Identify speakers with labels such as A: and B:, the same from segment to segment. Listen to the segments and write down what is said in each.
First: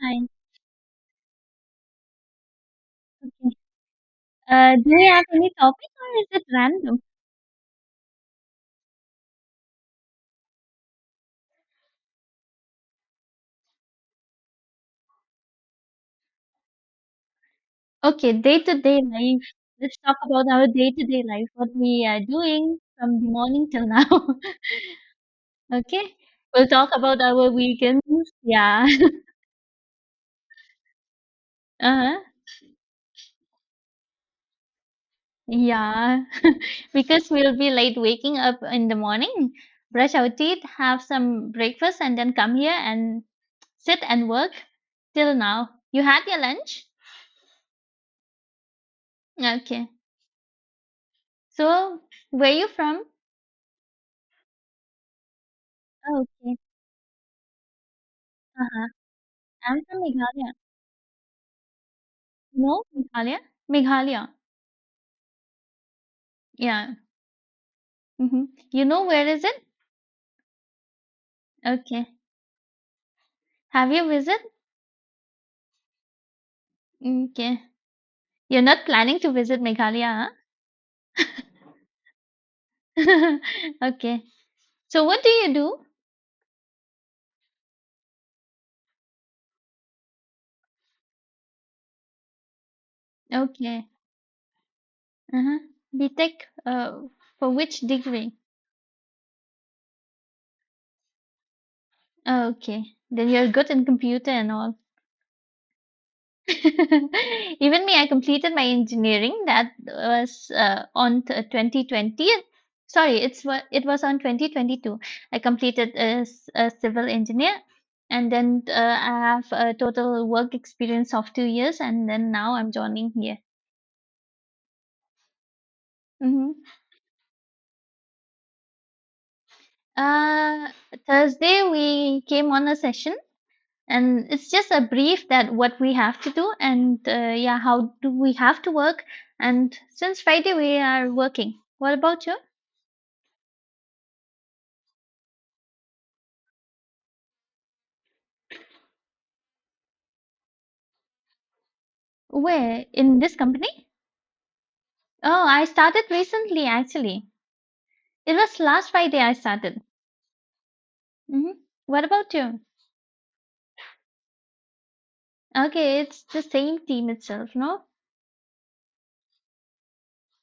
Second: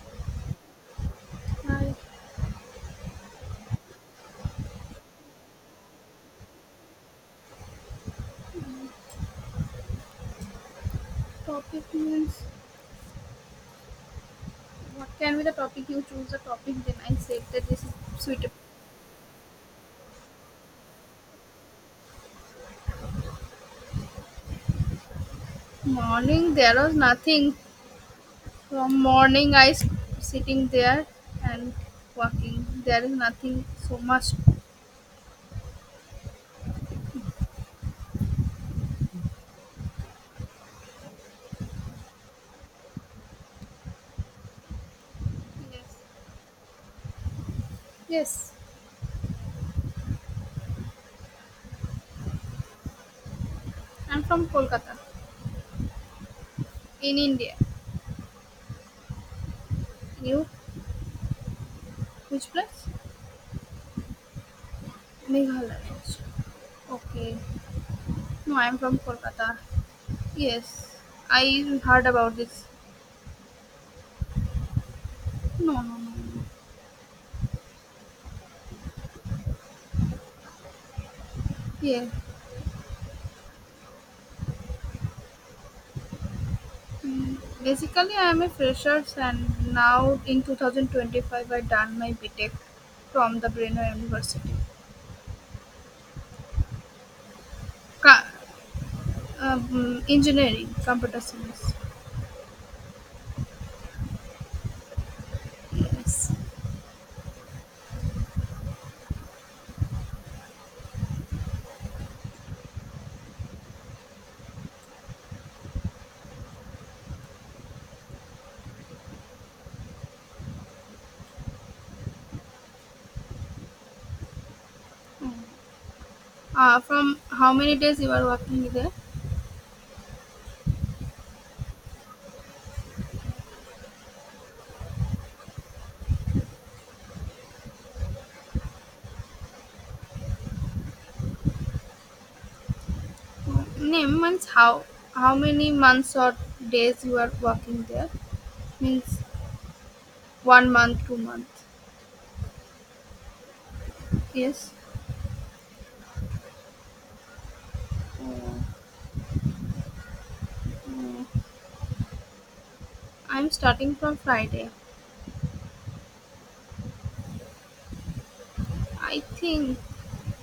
A: Fine.
B: My
A: Okay. Do you have any topic or is it random?
B: topic means what can be the topic, you choose the topic, then I said that this is
A: Okay,
B: suitable.
A: day-to-day life. Let's talk about our day-to-day life, what we are doing from the morning till now. Okay.
B: Morning
A: We'll
B: there
A: talk
B: was
A: about our
B: nothing.
A: weekends. Yeah.
B: From morning I sitting there and
A: Uh-huh.
B: walking. There is nothing so much.
A: Yeah. Because we'll be late waking up in the morning, brush our teeth, have some breakfast, and then come here and sit and work till now.
B: Yes.
A: You had your lunch?
B: Yes.
A: Okay. So, where you from?
B: I'm from Kolkata
A: Okay.
B: in India.
A: I'm from
B: You
A: Meghalaya.
B: which
A: No,
B: place?
A: Meghalaya? Meghalaya.
B: Meghalaya.
A: Yeah.
B: Okay.
A: Hmm.
B: No, I'm
A: You
B: from
A: know where is
B: Kolkata.
A: it?
B: Yes. I heard
A: Okay.
B: about this.
A: Have you visited?
B: No, no, no, no.
A: Okay. You're not planning to visit Meghalaya,
B: Yeah.
A: huh? Okay. So what do you do?
B: Basically, I am a fresher, and now in 2025 I done my BTEC from the
A: Okay.
B: Breno University.
A: Uh-huh. B Tech. uh, for which
B: Ca-
A: degree?
B: engineering, computer science.
A: Okay. Then you're good in computer and all.
B: Yes.
A: Even me, I completed my engineering. That was on 2020. Sorry, it was on 2022. I completed as a civil engineer, and then I have a total work experience of 2 years, and then now I'm joining here. Hmm.
B: From how many days you are working there?
A: Uh, Thursday we came on a session, and it's just a brief that what we have to do, and yeah, how do we have to work. And since Friday we are working. What about you?
B: Name means how many months or days you are working there? Means 1 month, 2 month.
A: Where in this company?
B: Yes.
A: Oh, I started recently actually. It was last Friday I started.
B: Mm,
A: Hmm. What about you?
B: I'm starting from Friday.
A: Okay, it's the same team itself, no?
B: I think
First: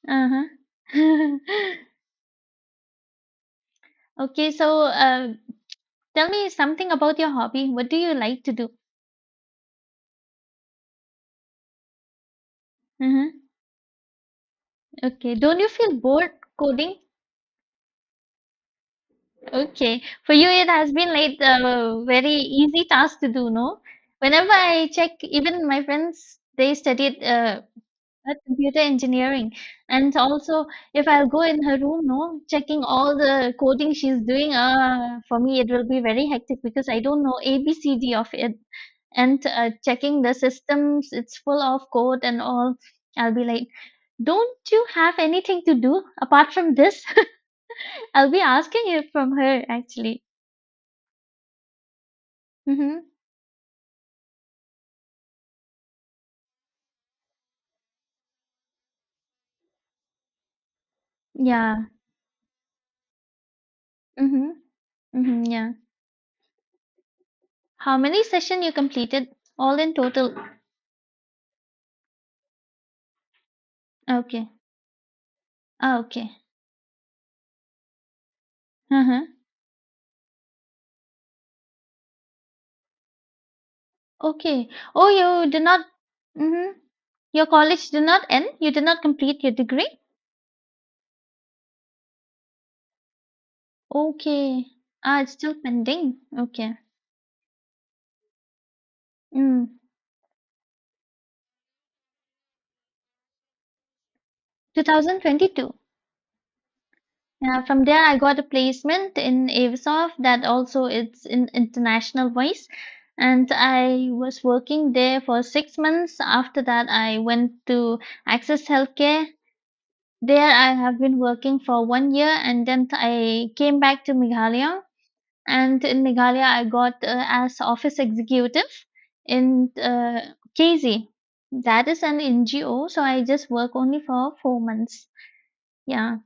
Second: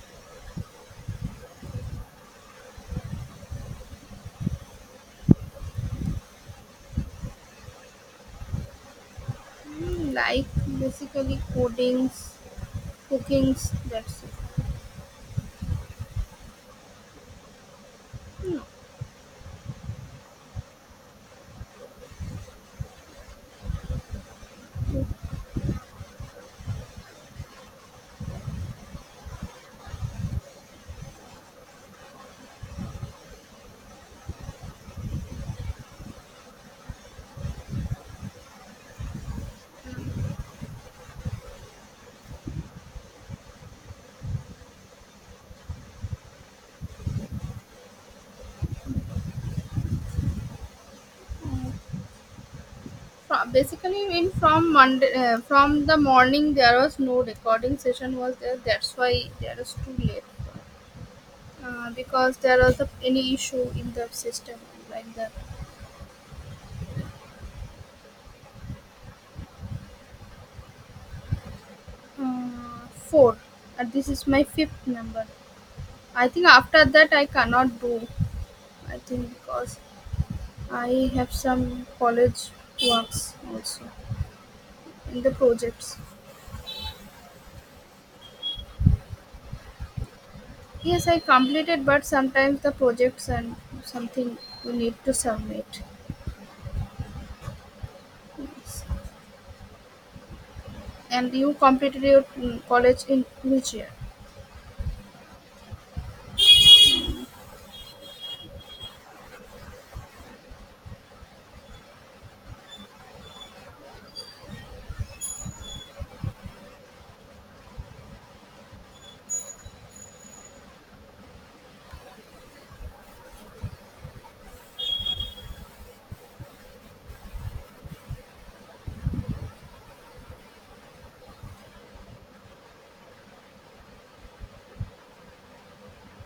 A: Uh-huh. Okay, so tell me something about your hobby. What do you like to do?
B: like basically codings,
A: Hmm.
B: cookings, that's it.
A: Okay, don't you feel bored coding? Okay, for you it has been like a very easy task to do, no? Whenever I check, even my friends, they studied computer engineering. And also if I'll go in her room, no, checking all the coding she's doing, for me it will be very hectic because I don't know ABCD of it. And checking the systems, it's full of code and all. I'll be like, don't you have anything to do apart from this? I'll be asking it from her actually. Mm-hmm.
B: From, basically, in from monday, from the morning there was no recording session was there, that's why there is too late,
A: Yeah.
B: because there was a, any issue in the
A: Mm-hmm.
B: system, like that.
A: Mm-hmm. Yeah. How many session you completed all in total?
B: uh, four, and this is my
A: Okay.
B: fifth number.
A: Ah,
B: I
A: okay.
B: think after that I cannot do. I
A: Uh-huh.
B: think because I have some college works also
A: Okay. Oh,
B: in the
A: you did not.
B: projects.
A: Mm-hmm. Your college did not end? You did not complete your degree?
B: Yes, I completed, but sometimes the projects and something
A: Okay.
B: you need to
A: Ah, it's still
B: submit.
A: pending. Okay.
B: Yes.
A: Mm.
B: And you completed your college in which year?
A: 2022. Yeah, from there I got a placement in Avisoft, that also it's in international voice. And I was working there for 6 months. After that, I went to Access Healthcare. There I have been working for 1 year and then I came back to Meghalaya. And in Meghalaya, I got as office executive in KZ. That is an NGO, so I just work only for 4 months. Yeah.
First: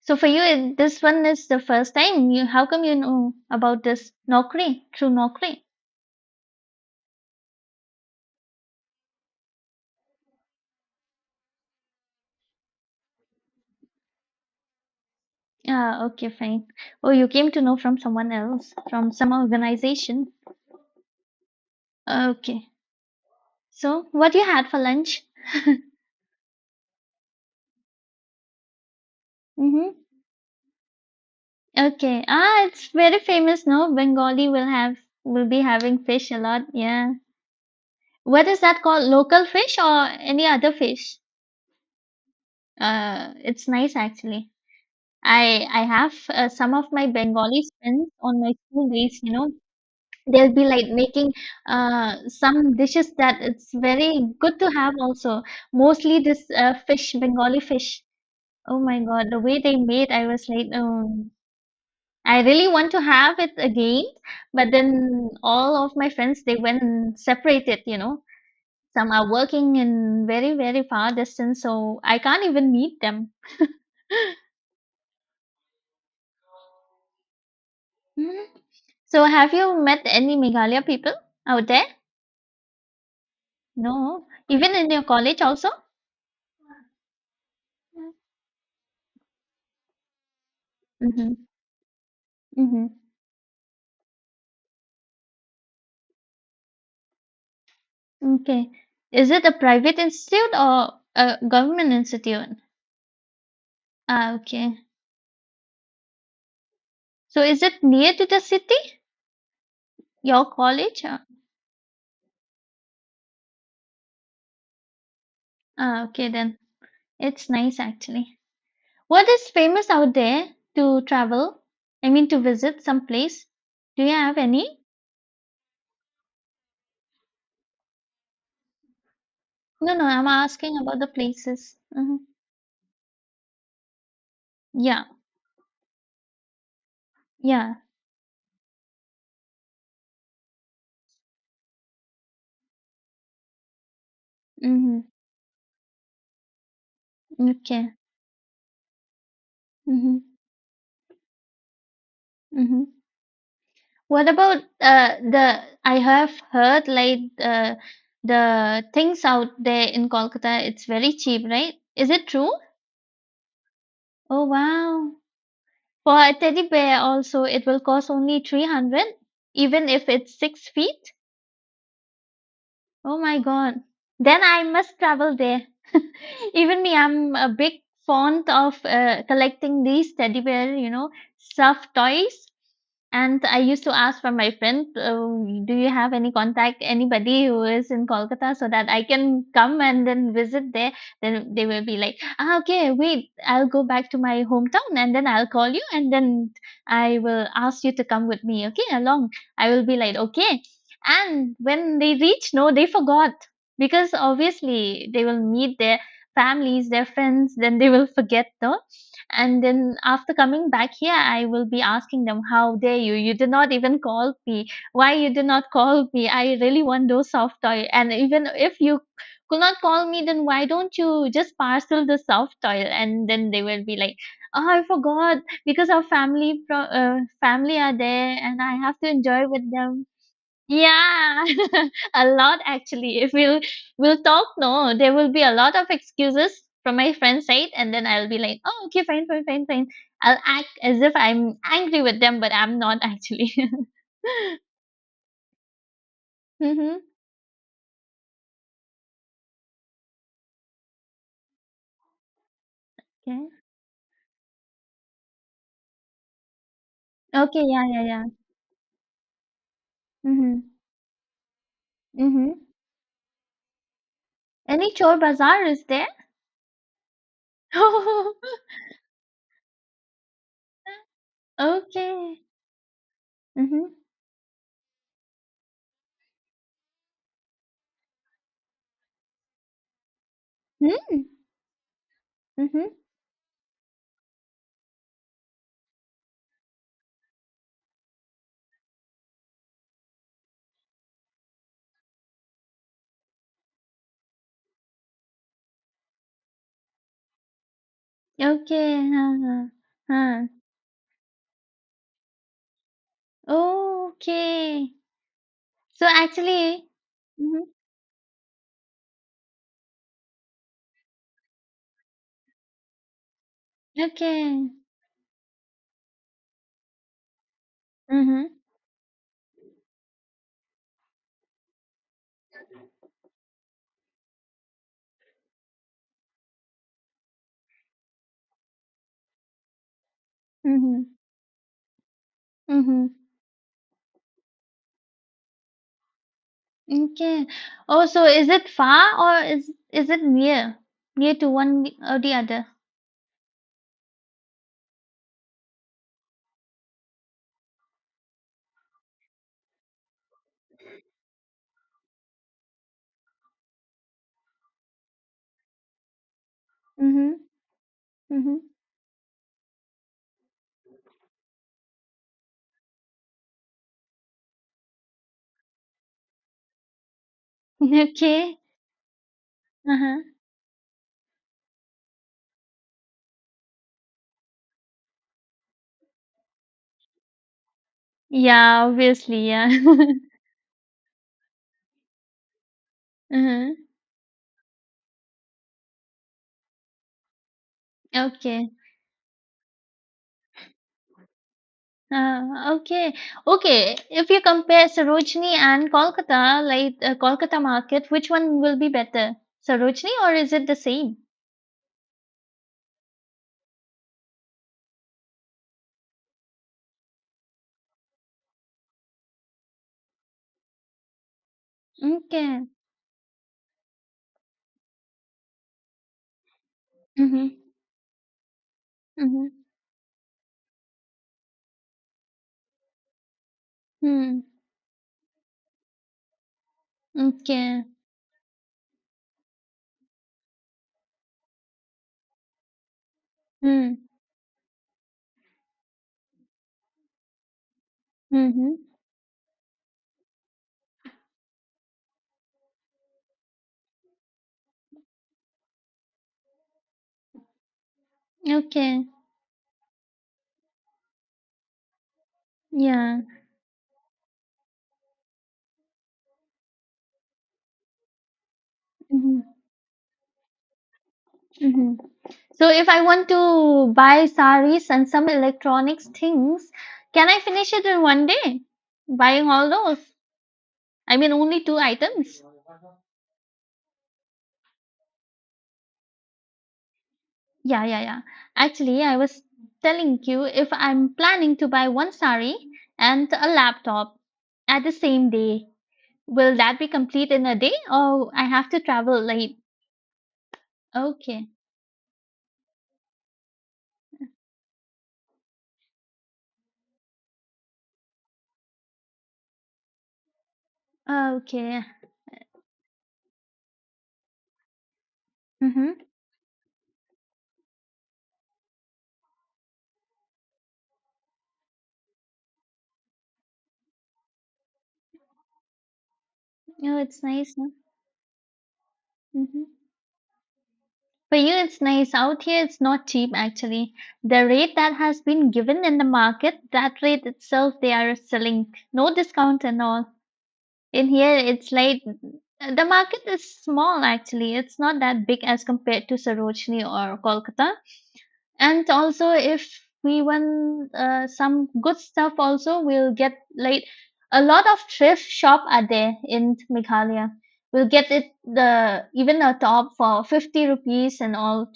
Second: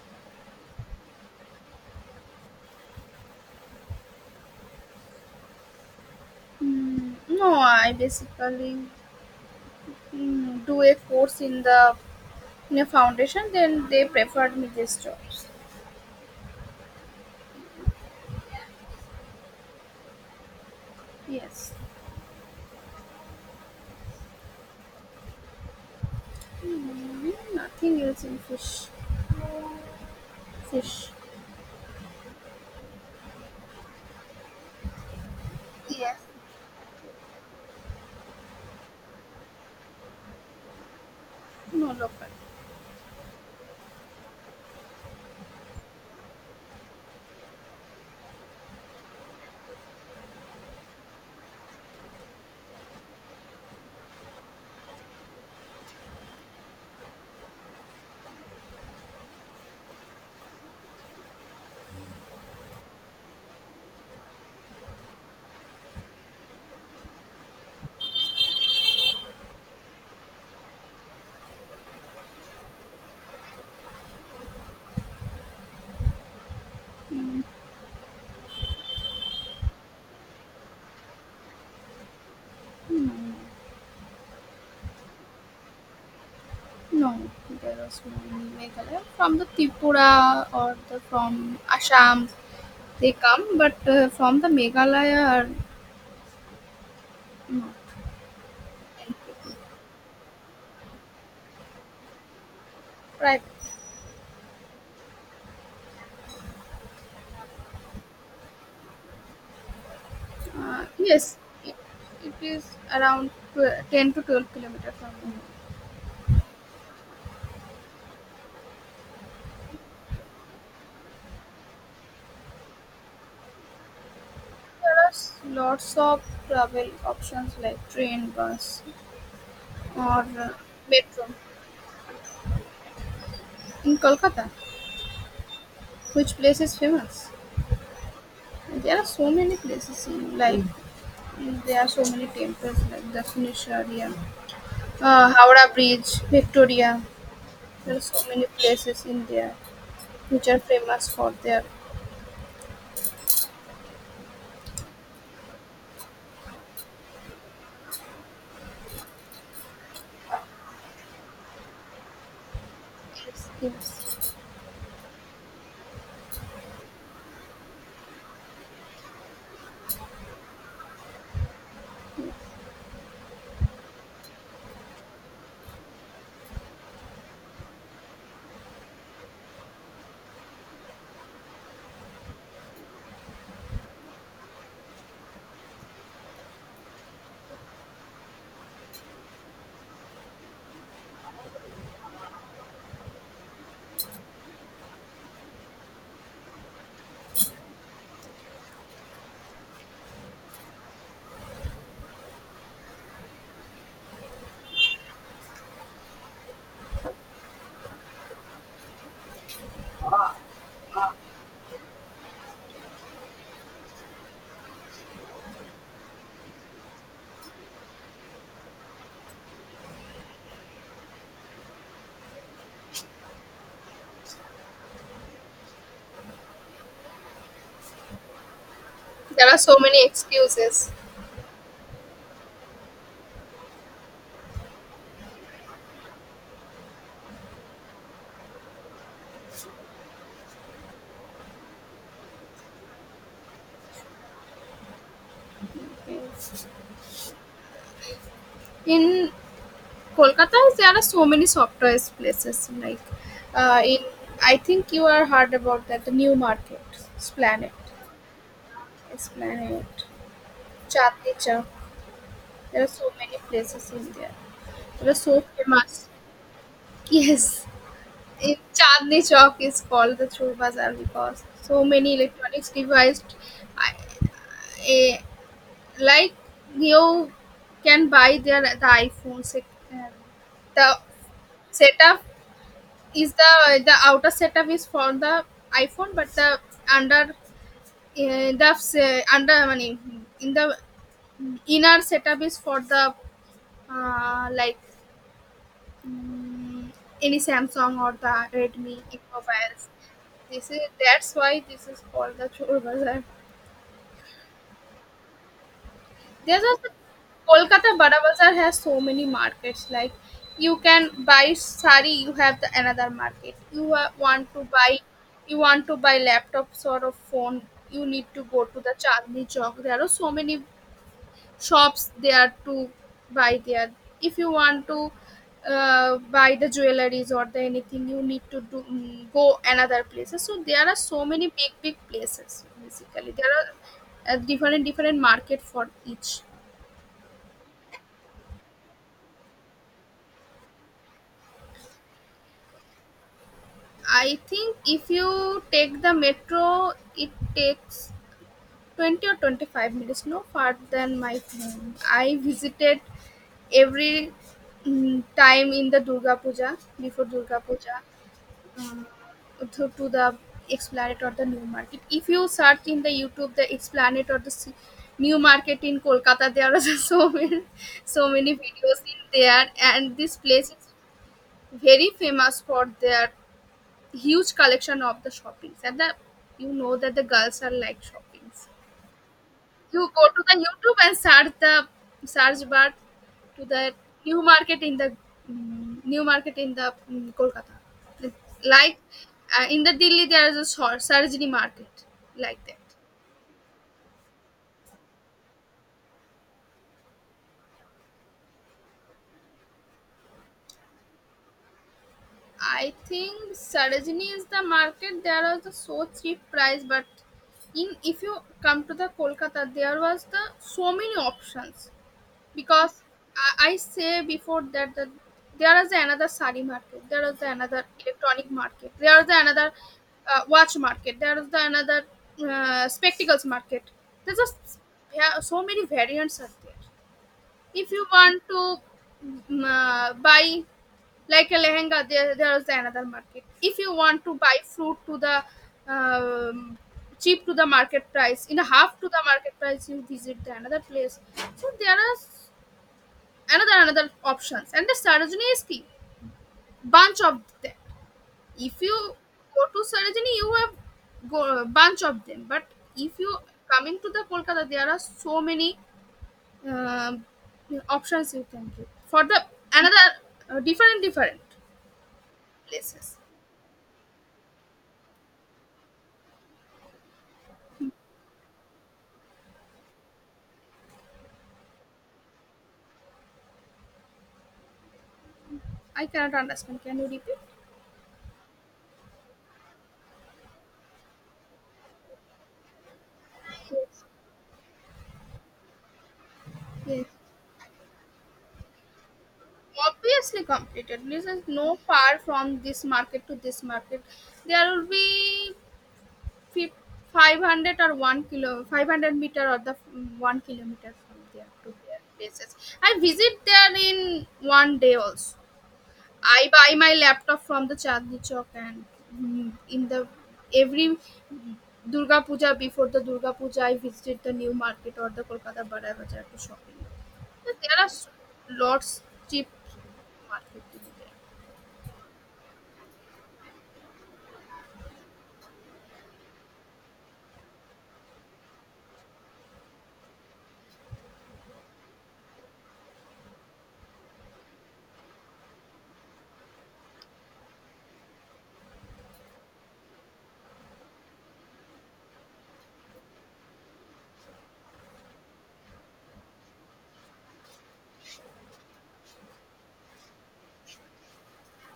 A: So for you, this one is the first time. You, how come you know about this Nokri through Nokri?
B: No, I basically do a course in the in a foundation. Then they preferred me these jobs.
A: Ah, okay, fine. Oh, you came to know from someone else, from some organization.
B: Yes.
A: Okay. So what you had for lunch?
B: Nothing else in fish.
A: Mm-hmm.
B: Fish.
A: Okay. Ah, it's very famous, no? Bengali will be having
B: Yes.
A: fish a lot. Yeah. What is that called? Local fish or any other fish?
B: No local.
A: It's nice actually. I have some of my Bengali friends on my school days. They'll be like making some dishes that it's very good to have also. Mostly this fish, Bengali fish. Oh my God, the way they made, I was like, oh. I really want to have it again, but then all of my friends they went and separated. Some are working in very, very far distance, so I can't even meet them. Mhm. So have you met any Meghalaya people out there? No. Even in your college also?
B: No, there was no in Meghalaya. From the Tripura or the
A: Mm-hmm.
B: from Assam.
A: Mm-hmm.
B: They come, but from the Meghalaya or no,
A: Okay. Is it a private institute or a government institute?
B: right?
A: Ah, okay. So is it near to the city? Your college? Ah,
B: Yes, it, it is around 10 to 12 kilometers from me.
A: ah, okay then. It's nice actually. What is famous out there to travel? I mean, to visit some place. Do you have any?
B: There are lots of travel options like train, bus,
A: No, no,
B: or
A: I'm asking about the
B: metro
A: places. Hmm.
B: in Kolkata.
A: Yeah,
B: Which place is famous?
A: yeah.
B: There are so many places in like there are so many temples like Dashaneshwariya,
A: Hmm.
B: Howrah Bridge, Victoria.
A: Okay.
B: There are so many places in there
A: Hmm.
B: which are famous for their.
A: Hmm. What about the? I have heard like the things out there in Kolkata. It's very cheap, right? Is it true?
B: Yes.
A: Oh wow! For a teddy bear, also it will cost only 300, even if it's 6 feet. Oh my God. Then I must travel there. Even me, I'm a big fond of collecting these teddy bear, stuffed toys. And I used to ask from my friend, do you have any contact, anybody who is in Kolkata so that I can come and then visit there? Then they will be like, ah, okay, wait, I'll go back to my hometown and then I'll call you and then I will ask you to come with me, okay, along. I will be like, okay. And when they reach, no, they forgot because obviously they will meet their families, their friends, then they will forget though. And then after coming back here, I will be asking them, how dare you? You did not even call me. Why you did not call me? I really want those soft toy. And even if you could not call me, then why don't you just parcel the soft toy? And then they will be like, oh, I forgot because our family family are there and I have to
B: There
A: enjoy
B: are
A: with
B: so many
A: them.
B: excuses.
A: Yeah, a lot actually. If we'll talk, no, there will be a lot of excuses from my friend's side, and then I'll be like, oh, okay, fine, fine, fine, fine. I'll act as if I'm angry with them, but I'm not actually.
B: Yes.
A: Mm-hmm.
B: In Kolkata, there are so many software places. Like
A: Okay.
B: uh, in, I think you are heard about that the new market,
A: Okay.
B: Esplanade,
A: Yeah. Yeah. Yeah.
B: Esplanade,
A: Mm-hmm.
B: Chandni Chowk.
A: Mm-hmm.
B: There are so many places in there.
A: Any
B: They are
A: chore
B: so
A: bazaar is there?
B: famous. Yes, in Chandni Chowk is called the Chur Bazaar because so many
A: Okay.
B: electronics devices,
A: Mm-hmm.
B: I, eh, like you can buy their the iPhone set, uh, the
A: Mm-hmm.
B: setup
A: Mm-hmm.
B: is the outer setup is for the iPhone, but the under, I mean, in the inner setup is for the like mm, any samsung or the redmi
A: Okay. Huh, huh,
B: mobiles,
A: huh.
B: this is that's why this is called the Chur Bazaar.
A: Okay. So
B: There's also
A: actually. Mm-hmm.
B: Kolkata Bada Bazaar has so many markets. Like you can buy sari, you have the another market. You
A: Okay.
B: you want to buy laptops or a phone, you need to
A: Mm-hmm.
B: go to the Chandni Chowk. There are so many shops there to buy there. If you want to buy the jewelries or the anything, you need to do, go another places. So there are
A: Mhm.
B: so many big places
A: Mhm.
B: basically. There are different different market for each.
A: Okay. Oh, so is it far or is it near? Near to one or the other?
B: I think if you take the metro, it takes 20 or 25 minutes, no far than my home. I visited every time in the Durga Puja, before
A: Mhm.
B: Durga Puja,
A: Mhm.
B: um, to the Esplanade or the New Market. If you search in the YouTube the Esplanade or the New Market in Kolkata, there are so many
A: Okay.
B: videos in there, and
A: Uh-huh.
B: this place is very famous for their huge collection of the shoppings, and the you know that the girls are like shoppings.
A: Yeah, obviously, yeah.
B: You go to the YouTube and search the search bar to
A: Uh-huh.
B: the new market in the, new market in the Kolkata. It's
A: Okay.
B: like in the Delhi there is a Sarojini market like that.
A: Okay. Okay. If you compare Sarojini and Kolkata, like Kolkata market, which one will be better? Sarojini or is it the same?
B: I think Sarojini is the market, there was the so cheap price, but in, if you come to the Kolkata there was the so many options
A: Okay.
B: because I say before that the, there is another sari market, there is
A: Mm-hmm.
B: another electronic market, there is
A: Mm-hmm.
B: another watch market, there is the another spectacles market. There's
A: Hmm.
B: just yeah, so many variants are there.
A: Okay.
B: If you want to buy like a lehenga, there is another market. If you
A: Hmm.
B: want to buy fruit to the um, cheap to the market price, in a
A: Mm-hmm.
B: half to the market price, you visit the another place. So there are another options, and the Sarojini is key bunch of them. If
A: Okay.
B: you go to Sarojini you have go bunch of them, but if
A: Yeah.
B: you coming to the Kolkata there are so many um options you can do for the
A: Mhm,
B: another different different
A: mhm. So if I
B: places.
A: want to buy saris and some electronics things, can I finish it in one day? Buying all those? I mean, only two items?
B: I cannot understand, can you repeat?
A: Yeah, yeah, yeah. Actually, I was telling you if I'm planning to buy one sari and a
B: Yes,
A: laptop at the same day, will that be
B: yes,
A: complete in a day or I have to travel late?
B: obviously completed. There is
A: Okay,
B: no far from this market to this market. There will be fif- 500 or 1 kilo, 500 meter or the, 1 kilometer from there to
A: okay.
B: their places. I visit there in 1 day also.
A: Mm-hmm.
B: I buy my laptop from the Chandni Chowk, and in the every Durga Puja, before the Durga Puja, I visit the new market or the Kolkata Barai bazaar to shopping.
A: Oh, it's
B: So
A: nice. Huh.
B: there are lots cheap
A: Mhm.
B: market to be.
A: For you, it's nice. Out here, it's not cheap actually. The rate that has been given in the market, that rate itself, they are selling. No discount and all. In here, it's like the market is small actually. It's not that big as compared to Sarojini or Kolkata. And also, if we want some good stuff, also, we'll get like a lot of thrift shop are there in Meghalaya. We'll get it the even a top for 50 rupees and all,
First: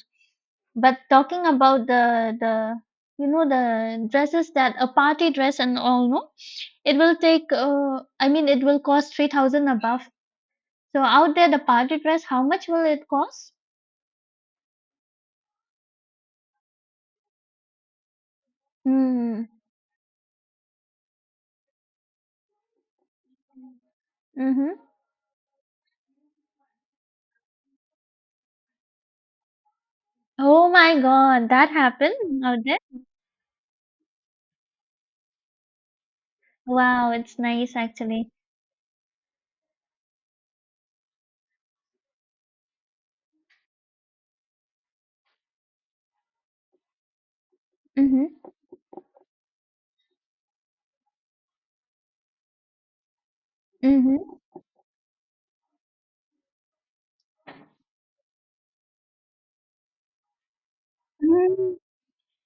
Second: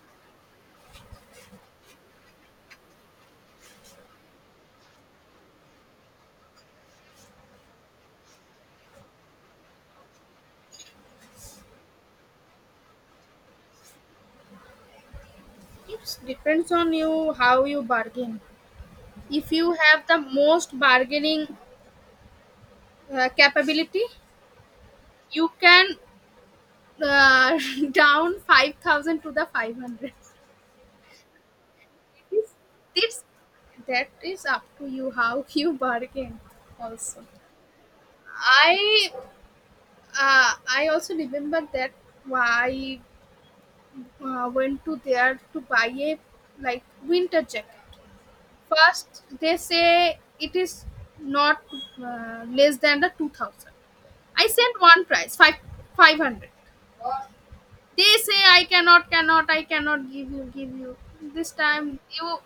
A: but talking about the the dresses that a party dress and all, no, it will take. I mean, it will cost 3,000 above. So out there, the party dress, how much will it cost?
B: There it depends on you how you bargain.
A: Hmm.
B: If you have the most bargaining capability,
A: Mm-hmm.
B: you can, uh, down 5000 to the 500. It
A: Oh my God, that happened
B: is,
A: out there.
B: it's that is up to you how you bargain.
A: Wow,
B: Also
A: it's nice actually.
B: i uh, I also remember that why went to there to buy a like winter jacket.
A: Mm-hmm.
B: First they say it is not less than the 2000.
A: Mm-hmm.
B: I sent one price 5 500. They say I cannot give you, give you. This
A: Mm.
B: time you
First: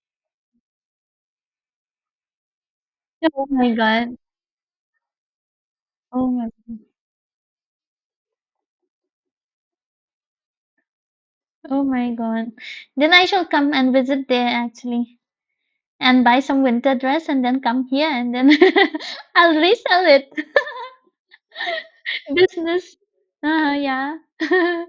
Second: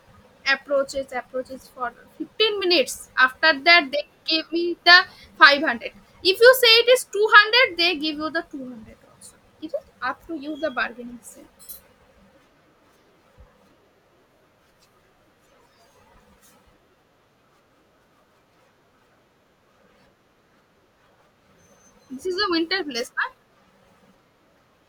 B: approaches for 15 minutes.
A: Oh
B: After
A: my
B: that, they
A: God.
B: give me the 500.
A: Oh
B: If
A: my
B: you say
A: god.
B: it is 200, they give you the 200 also. It is up to you the bargaining skill.
A: Oh my God. Then I shall come and visit there actually, and buy some winter dress and then come here and then I'll resell it.
B: This is a winter
A: Business.
B: place, huh?
A: Yeah.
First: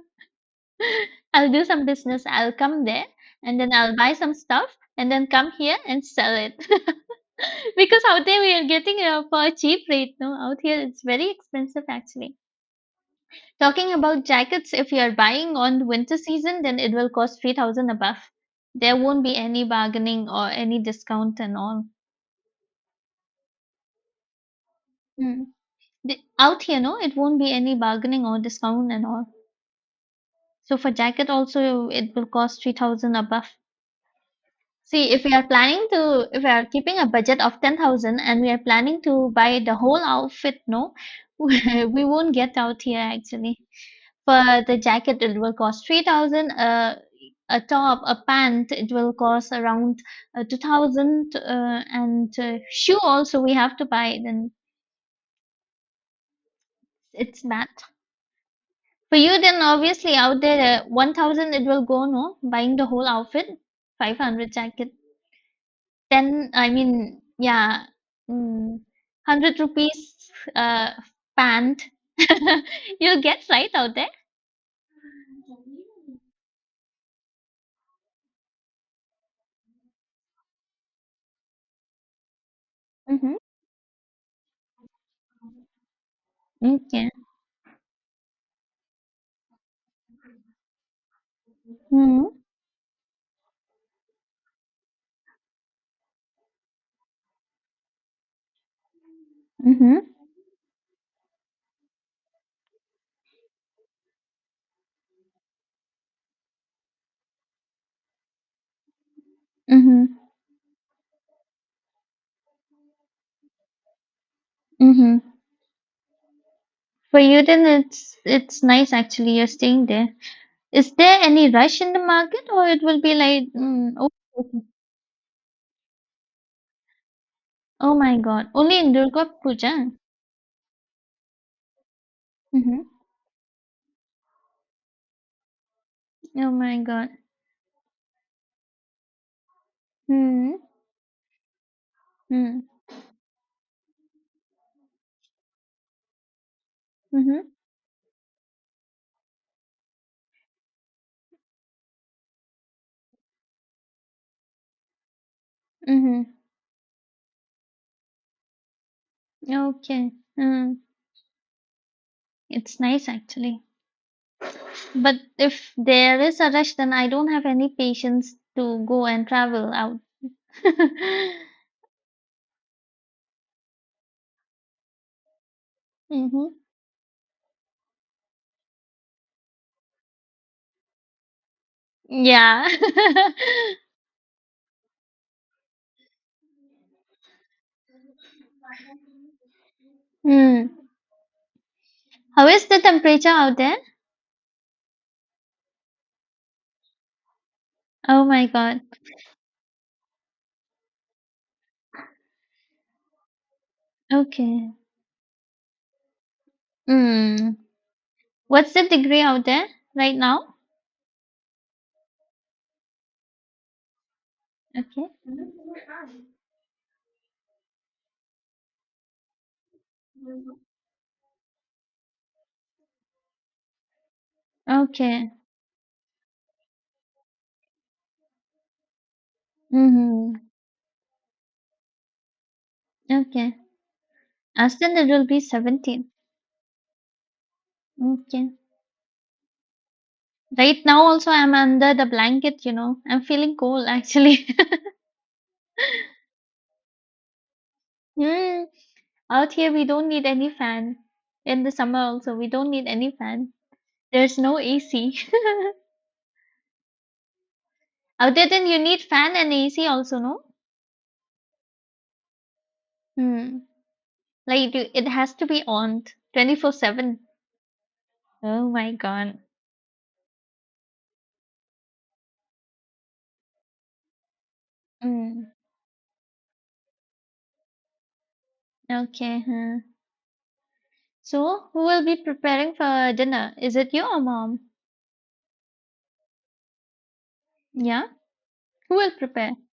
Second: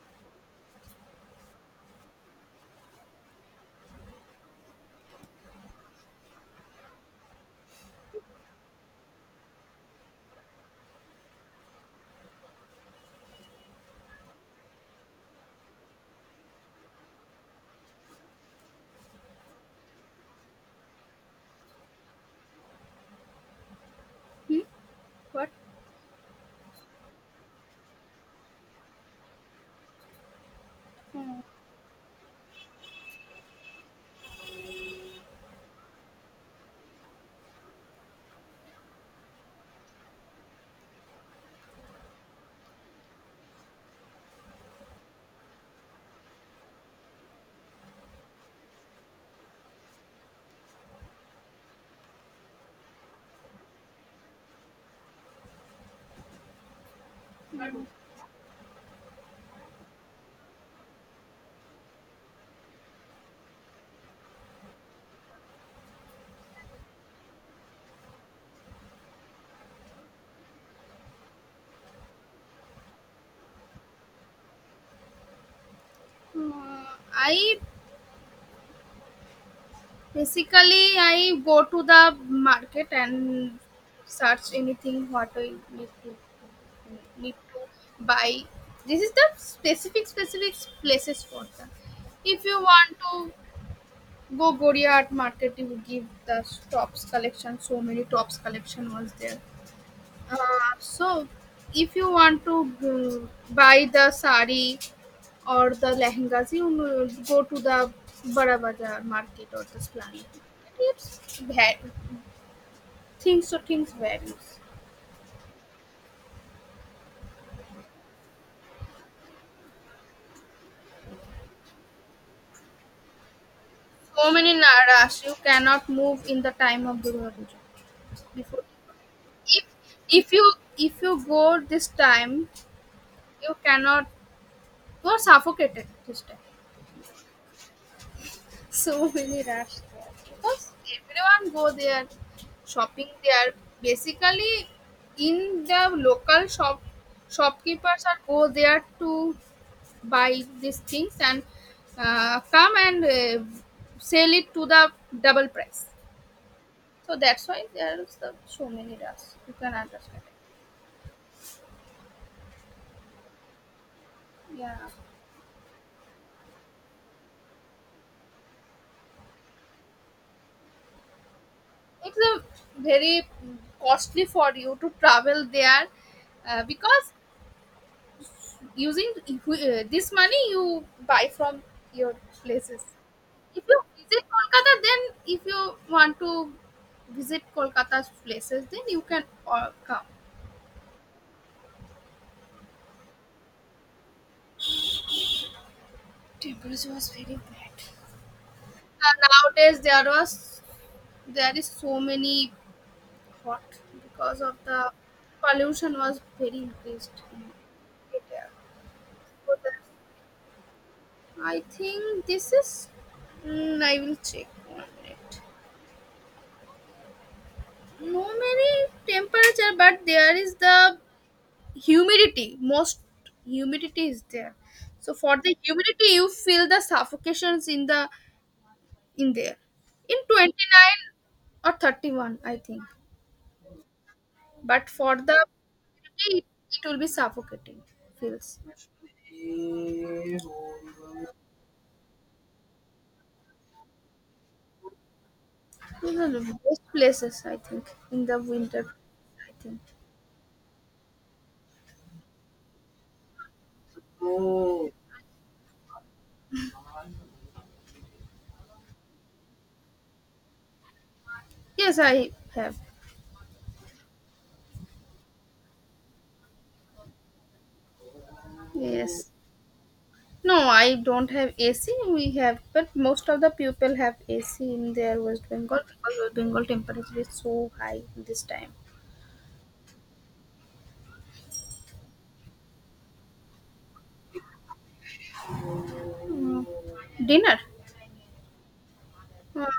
A: I'll do some business. I'll come there and then I'll buy some stuff and then come here and sell it. Because out there we are getting for a cheap rate. No, out here it's very expensive actually. Talking about jackets, if you are buying on winter season, then it will cost 3,000 above. There won't be any bargaining or any discount and all.
B: Hmm?
A: Mm.
B: What?
A: The, out here, no, it won't be any bargaining or discount and all. So for jacket
B: Hmm.
A: also, it will cost 3,000 above. See, if we are planning to, if we are keeping a budget of 10,000 and we are planning to buy the whole outfit, no, we won't get out here actually. For the jacket, it will cost 3,000. A top, a pant, it will cost around 2,000. And shoe also we have to buy. Then it's bad.
B: Hmm.
A: For you then obviously out there 1,000 it will go, no, buying the whole outfit, 500 jacket, then I mean yeah, mm, 100 rupees pant you'll get right out there.
B: I Basically, I go to the market
A: Mm-hmm.
B: and search anything what I need to
A: Okay.
B: buy. This is the specific places for that.
A: Mm-hmm.
B: If you want to go Goria Art Market, you will give the tops collection. So many tops collection was there.
A: Mm-hmm.
B: Uh, so if you want to buy the sari or the lehengas, you go to the Bada Bazaar market or the
A: Mm-hmm.
B: planet. It's things to things varies.
A: Mm-hmm. For you then it's nice actually. You're staying there. Is there any rush in the market or it will be like
B: So many naras, you cannot move in the time of Durga Puja.
A: oh my god,
B: Before,
A: only in Durga
B: if
A: Puja?
B: if you go this time,
A: Mm-hmm.
B: you cannot, you are suffocated this time.
A: Oh my god.
B: So many rush there
A: Hmm.
B: because everyone go there
A: Hmm.
B: shopping there. Basically, in the local shop,
A: Mm-hmm.
B: shopkeepers are go there to buy these things and, come and, sell it to the double price.
A: Mm-hmm.
B: So that's why there is the so many rush, you can
A: Okay.
B: understand it.
A: Hmm. It's nice actually.
B: Yeah,
A: But if there is a rush, then I don't have any patience to go and travel out.
B: it's a very costly for you to travel there,
A: Mm-hmm.
B: because using, this money you buy from your
A: Yeah.
B: places. If you visit Kolkata, then, if you want to visit Kolkata's places, then you can all come.
A: Hmm. How is the temperature out there?
B: Temperature was very bad.
A: Oh my god.
B: And nowadays there was, there is so many hot because of
A: Okay.
B: the pollution was very increased in
A: Hmm.
B: India.
A: What's the degree out
B: So
A: there
B: that-
A: right now?
B: I think this is, I will check one
A: Okay.
B: minute. No many temperature, but there is the humidity, most humidity is there. So
A: Okay.
B: for the humidity you feel the suffocations in the in there. In
A: Mm-hmm.
B: 29 or 31, I think,
A: Okay.
B: but
A: Aston it
B: for
A: will be
B: the
A: 17.
B: humidity, it will be suffocating
A: Okay.
B: feels.
A: Right now also I'm under the blanket, you know. I'm feeling cold actually.
B: These are the best places, I think, in the
A: Mm,
B: winter. I
A: out here
B: think.
A: we don't need any fan. In the summer also we don't need any fan. There's no AC. Out there then you need fan and AC also, no?
B: Yes, I have.
A: Hmm. Like you, it has to be on 24/7. Oh my
B: Yes.
A: god.
B: No, I don't have AC. We have, but most of the people have AC in their West
A: Hmm.
B: Bengal because West Bengal temperature is so high this time.
A: Okay. Huh. So who will be preparing for dinner? Is it you or mom?
B: Mm. Dinner,
A: Yeah. Who will prepare?
B: uh,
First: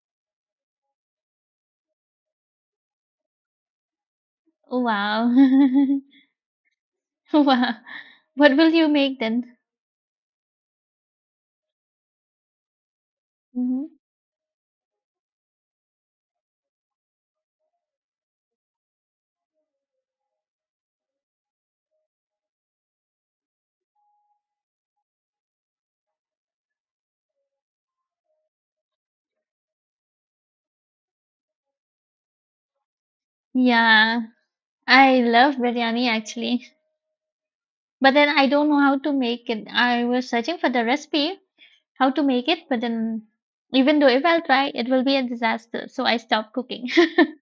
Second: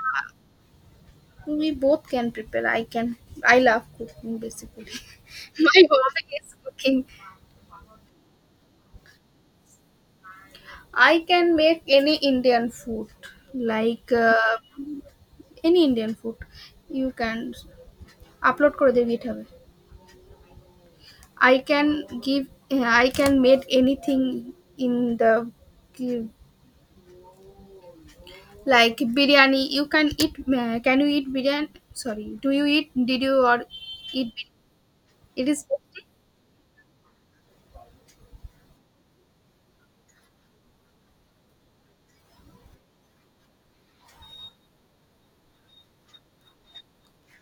B: we both can prepare. I can. I love cooking basically.
A: Wow.
B: My hobby is cooking.
A: Wow. What will you make then?
B: I can make any Indian food,
A: Mhm.
B: like, any Indian food. You can upload করে দেবে হবে, I can give, I can make anything in the, like, biryani. You can eat. Can you eat biryani? Sorry, do you eat? Did you or
A: Yeah,
B: eat? Bir-
A: I
B: It
A: love
B: is,
A: biryani actually, but then I don't know how to make it. I was searching for the recipe, how to make it, but then even though if I'll try, it will be a disaster. So I stopped cooking.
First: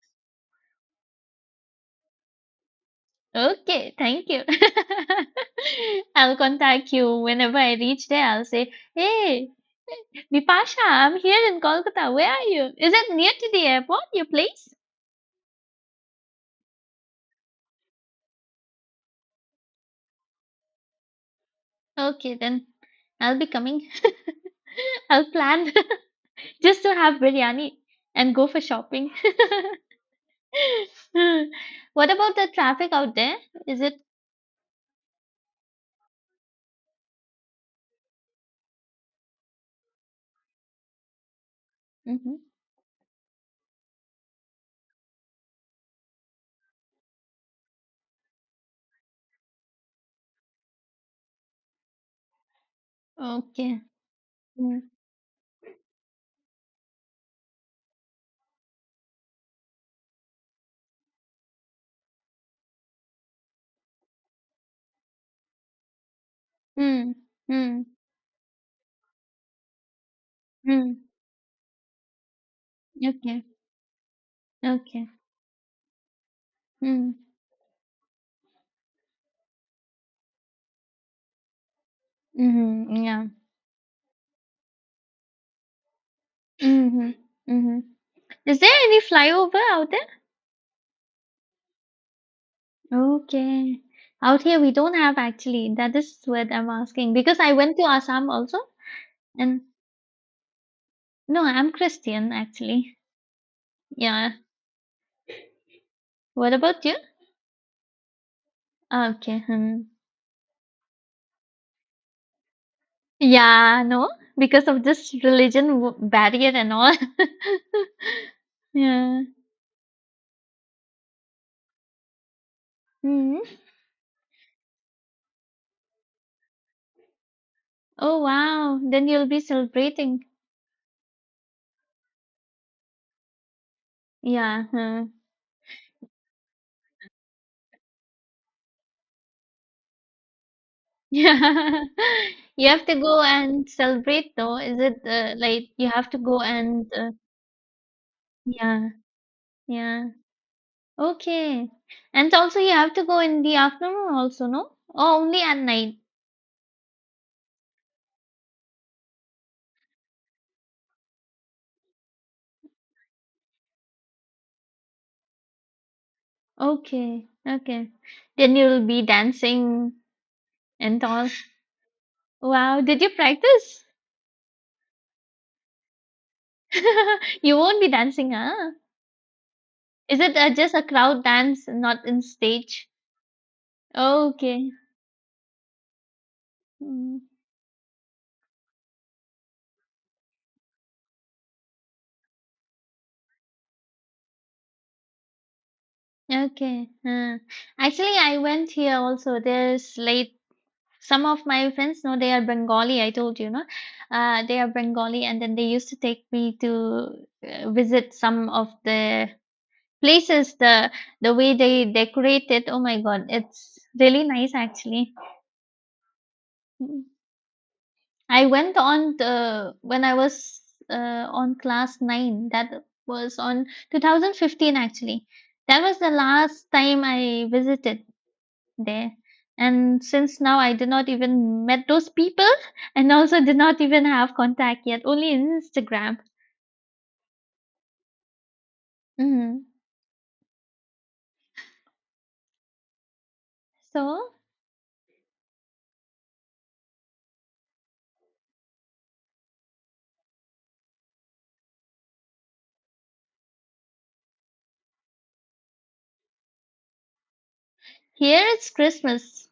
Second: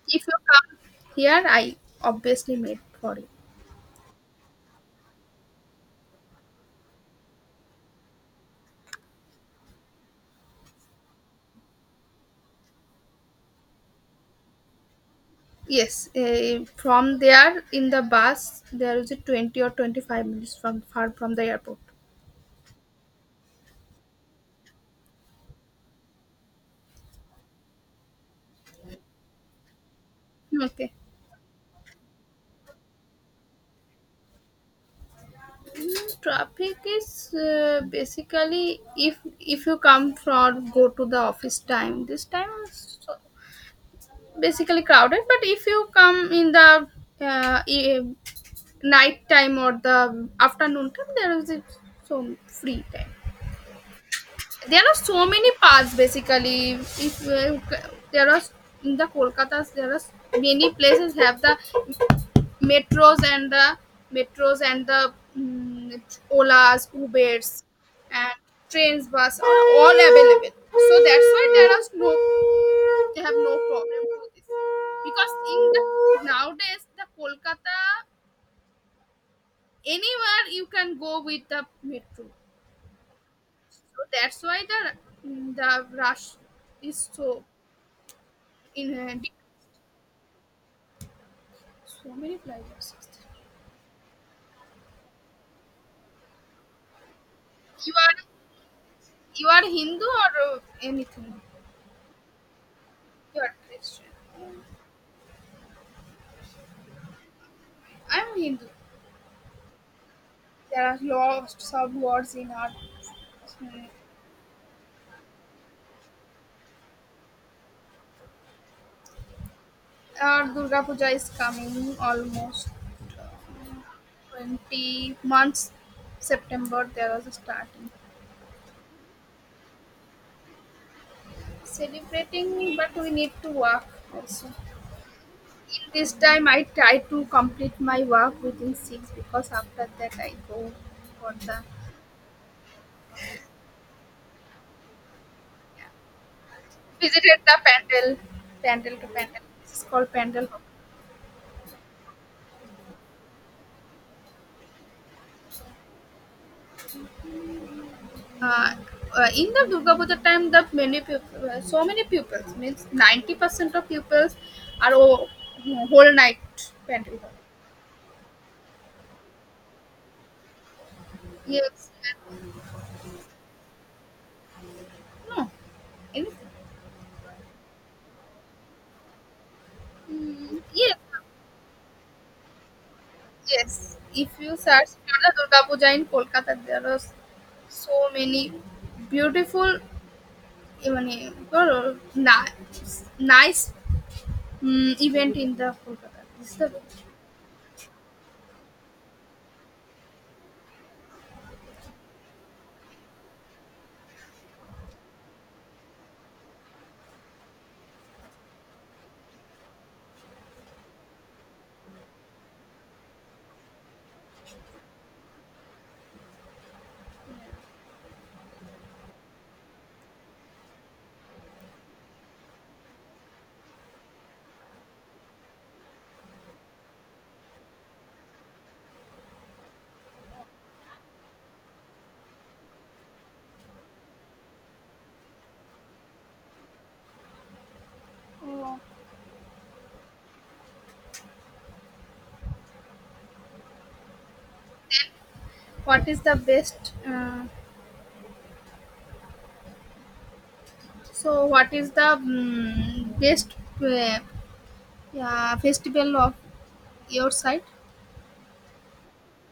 B: if you come here, I obviously made for you.
A: Okay, thank you. I'll contact you whenever I reach there. I'll say, Hey, Vipasha, I'm here in Kolkata. Where are you? Is it near to the airport, your place?
B: Yes, from there in the bus there is a 20 or 25 minutes from far from the airport.
A: Okay, then I'll be coming. I'll plan just to have biryani and go for shopping.
B: Okay.
A: What about the traffic out there? Is it...
B: Traffic is, basically, if you come from, go to the office time. This
A: Mhm.
B: time is so basically crowded, but if you come in the uh, e- night time or the afternoon time, there is a, so free time.
A: Okay.
B: There
A: Mm.
B: are so many paths basically. If, there are in the Kolkata, there are many places have the metros and the metros, and the, mm, olas,
A: Mm.
B: ubers
A: Mm.
B: and trains, bus, are all available,
A: Mm.
B: so that's why there are no they have
A: Okay.
B: no problem to this.
A: Okay.
B: Because in the nowadays the
A: Mm.
B: Kolkata, anywhere you can go with the metro,
A: Mm-hmm. Yeah.
B: so that's why the, the rush is
A: Mm-hmm.
B: so.
A: Mm-hmm. Is there
B: In,
A: any flyover out there?
B: so many flyovers.
A: Okay. Out here we don't have actually. That is what I'm asking because I went to
B: you are
A: Assam also,
B: you
A: and
B: are hindu or anything,
A: no, I'm Christian actually.
B: you are christian?
A: Yeah. What about you?
B: I'm hindu.
A: Ah, okay. Hmm.
B: There are lots of words in our.
A: Yeah,
B: Hmm.
A: no, because of this religion w barrier and all. Yeah.
B: Our Durga Puja is coming almost
A: Hmm.
B: 20 months. September there is a starting
A: Oh, wow. Then you'll be celebrating.
B: celebrating, but we need to work also. In
A: Yeah. Huh.
B: this time, I try to complete my work within six because after that I go for
A: Yeah.
B: the,
A: You have to go and celebrate, though. Is it like you have to go and
B: visited the
A: yeah,
B: pandal to pandal. This is
A: yeah.
B: called pandal.
A: Okay. And also you have to go in the afternoon also, no? Oh, only at night.
B: uh, in the Durga Puja time, the many people, so many pupils means 90% of pupils are whole night pantry.
A: Okay. Okay. Then you'll be dancing and all.
B: Yes,
A: Wow. Did you practice?
B: no, anything.
A: You won't be dancing, huh? Is it
B: Mm,
A: just a
B: yes,
A: crowd dance, not in stage?
B: yes. If you
A: Okay.
B: search for the Durga Puja in Kolkata, there are
A: Mm,
B: so many beautiful, even, nice event in the Kolkata. This is the,
A: okay. Huh. Actually, I went here also. There's late. Some of my friends know, they are Bengali. I told you, no? They are Bengali, and then they used to take me to visit some of the places. The way they decorate it. Oh my God, it's really nice actually. Hmm. I went on the when I was on class 9. That was on 2015 actually. That was the last time I visited there. And since now I did not even met those people, and also did not even have contact yet, only in Instagram.
B: uh,
A: Mhm. So
B: what is the best? What is the best, uh, yeah, festival of your side?
A: here it's Christmas.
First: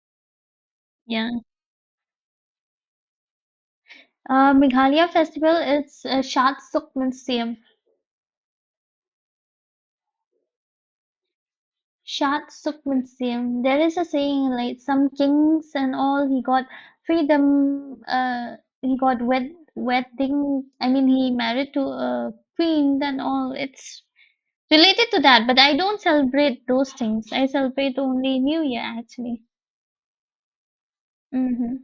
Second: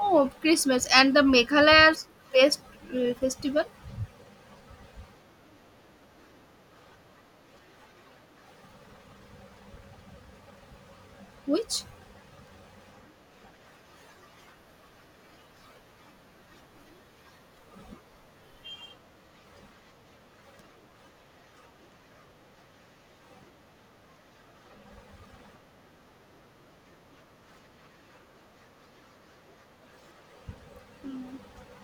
B: Oh, Christmas, and the
A: Yeah.
B: Meghalaya's best festival,
A: Meghalaya festival is Shad Suk
B: which?
A: Shad Sukmansyam. There is a saying like some kings and all, he got freedom, he got wed wedding, I mean he married to a queen and all. It's related to that, but I don't celebrate those things. I celebrate only New Year actually. Hmm.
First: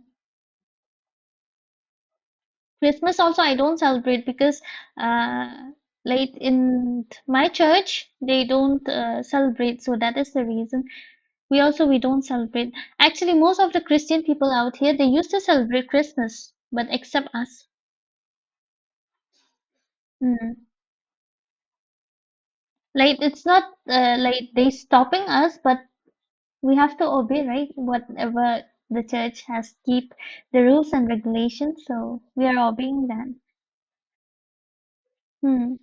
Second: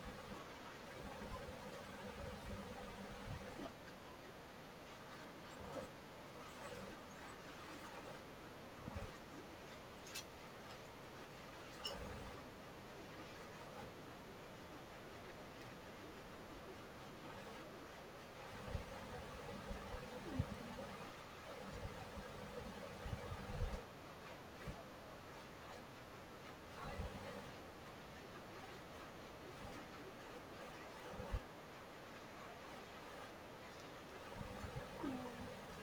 A: Christmas also I don't celebrate because uh like in my church they don't celebrate, so that is the reason. We also we don't celebrate. Actually, most of the Christian people out here they used to celebrate Christmas, but except us. Mm. Like it's not like they stopping us, but we have to obey, right? Whatever the church has keep the rules and regulations, so we are obeying that. Hmm.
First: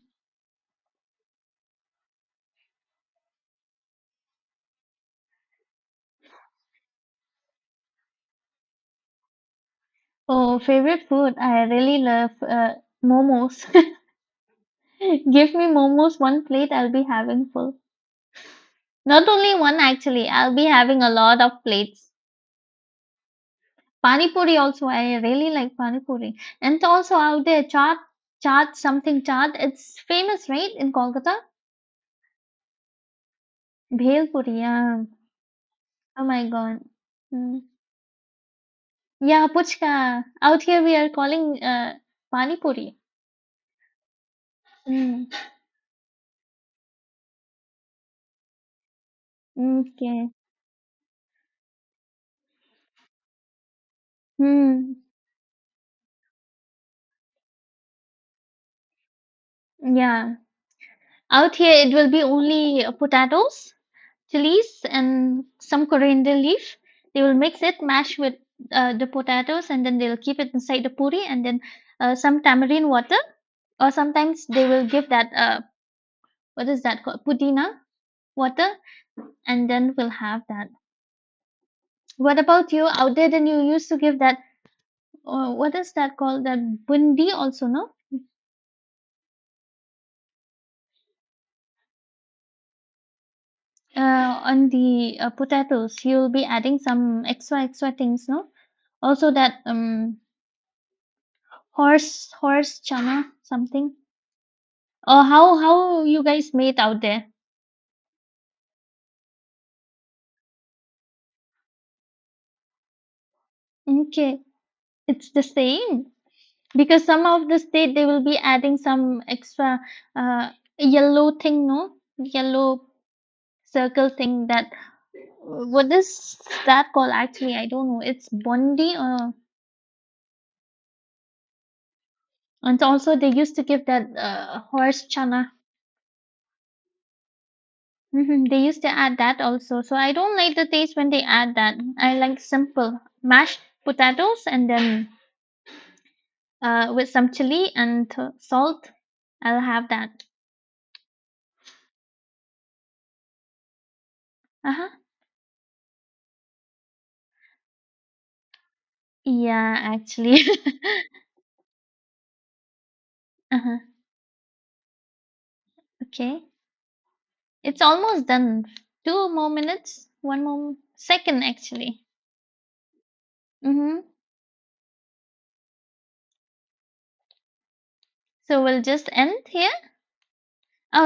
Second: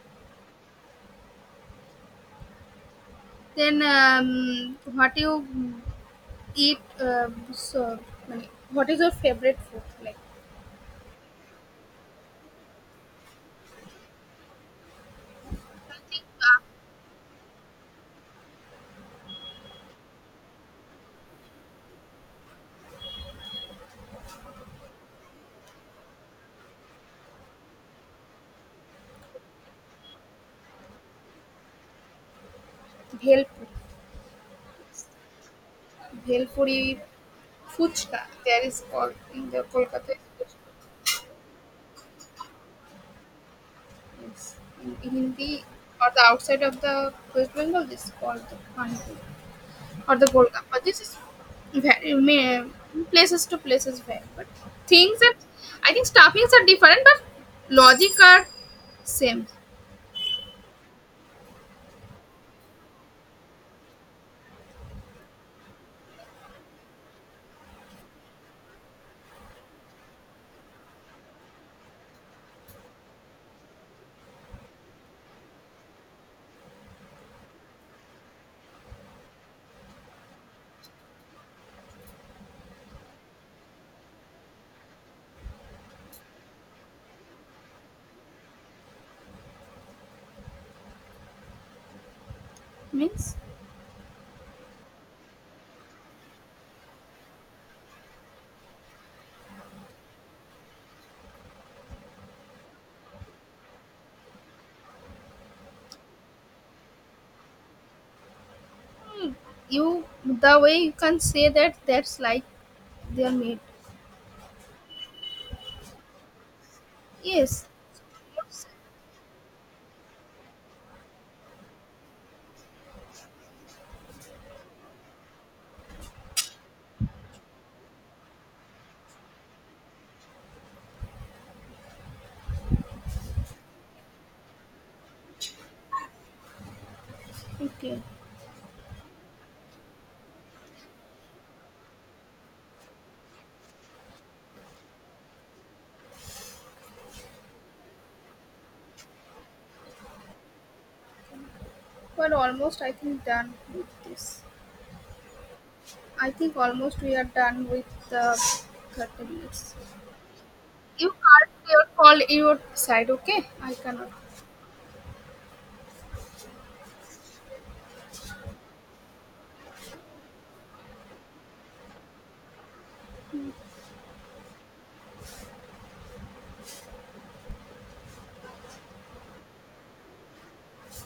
B: Then, what you, eat? Mm, what is your favorite food? Like,
A: Oh, favorite food. I really love momos. Give me
B: I
A: momos
B: think,
A: one
B: uh,
A: plate, I'll be having full. Not only one actually, I'll be having a lot of plates. Pani puri also, I really like pani puri. And also out there, chaat, chaat, something chaat. It's famous, right, in Kolkata?
B: bhelpuri,
A: Bhel puri, yeah. Oh my God.
B: bhelpuri,
A: Mm.
B: fuchka, there is called
A: Yeah,
B: in the Kolkata.
A: puchka. Out here we are calling pani puri.
B: Yes, in
A: Mm.
B: Hindi, or the outside of the West Bengal, this is called the panipuri, or the
A: Okay.
B: gold. But this is very places to places very. But
A: Hmm.
B: things that I think stuffings are different, but logic are same.
A: Yeah. Out here it will be only potatoes, chilies, and some coriander leaf. They will mix it, mash with the potatoes, and then they'll keep it inside the puri, and then some tamarind water, or sometimes they will give that what is that called, pudina water, and then we'll have that. What about you out there? Then you used to give that what is that called, that bundi also, no?
B: Means,
A: uh, on the potatoes, you'll be adding some extra extra things, no? Also that um, horse chana something, or how you guys made out there?
B: you the way you can say that, that's like they are made.
A: Okay, it's the same, because some of the
B: Yes.
A: state they will be adding some extra uh, yellow thing, no, yellow circle thing that, what is that called actually, I don't know, it's bondi or, and also they used to give that horse chana.
B: Okay.
A: Hmm, they used to add that also, so I don't like the taste when they add that. I like simple mashed potatoes and then with some chili and salt, I'll have that.
B: We're almost, I think, done with this.
A: Uh-huh.
B: I think almost we are done with the 30 minutes.
A: Yeah, actually.
B: You can't your call your side, okay? I
A: Uh-huh.
B: cannot.
A: Okay. It's almost done. Two more minutes, one more second actually. Hmm. So we'll just end here.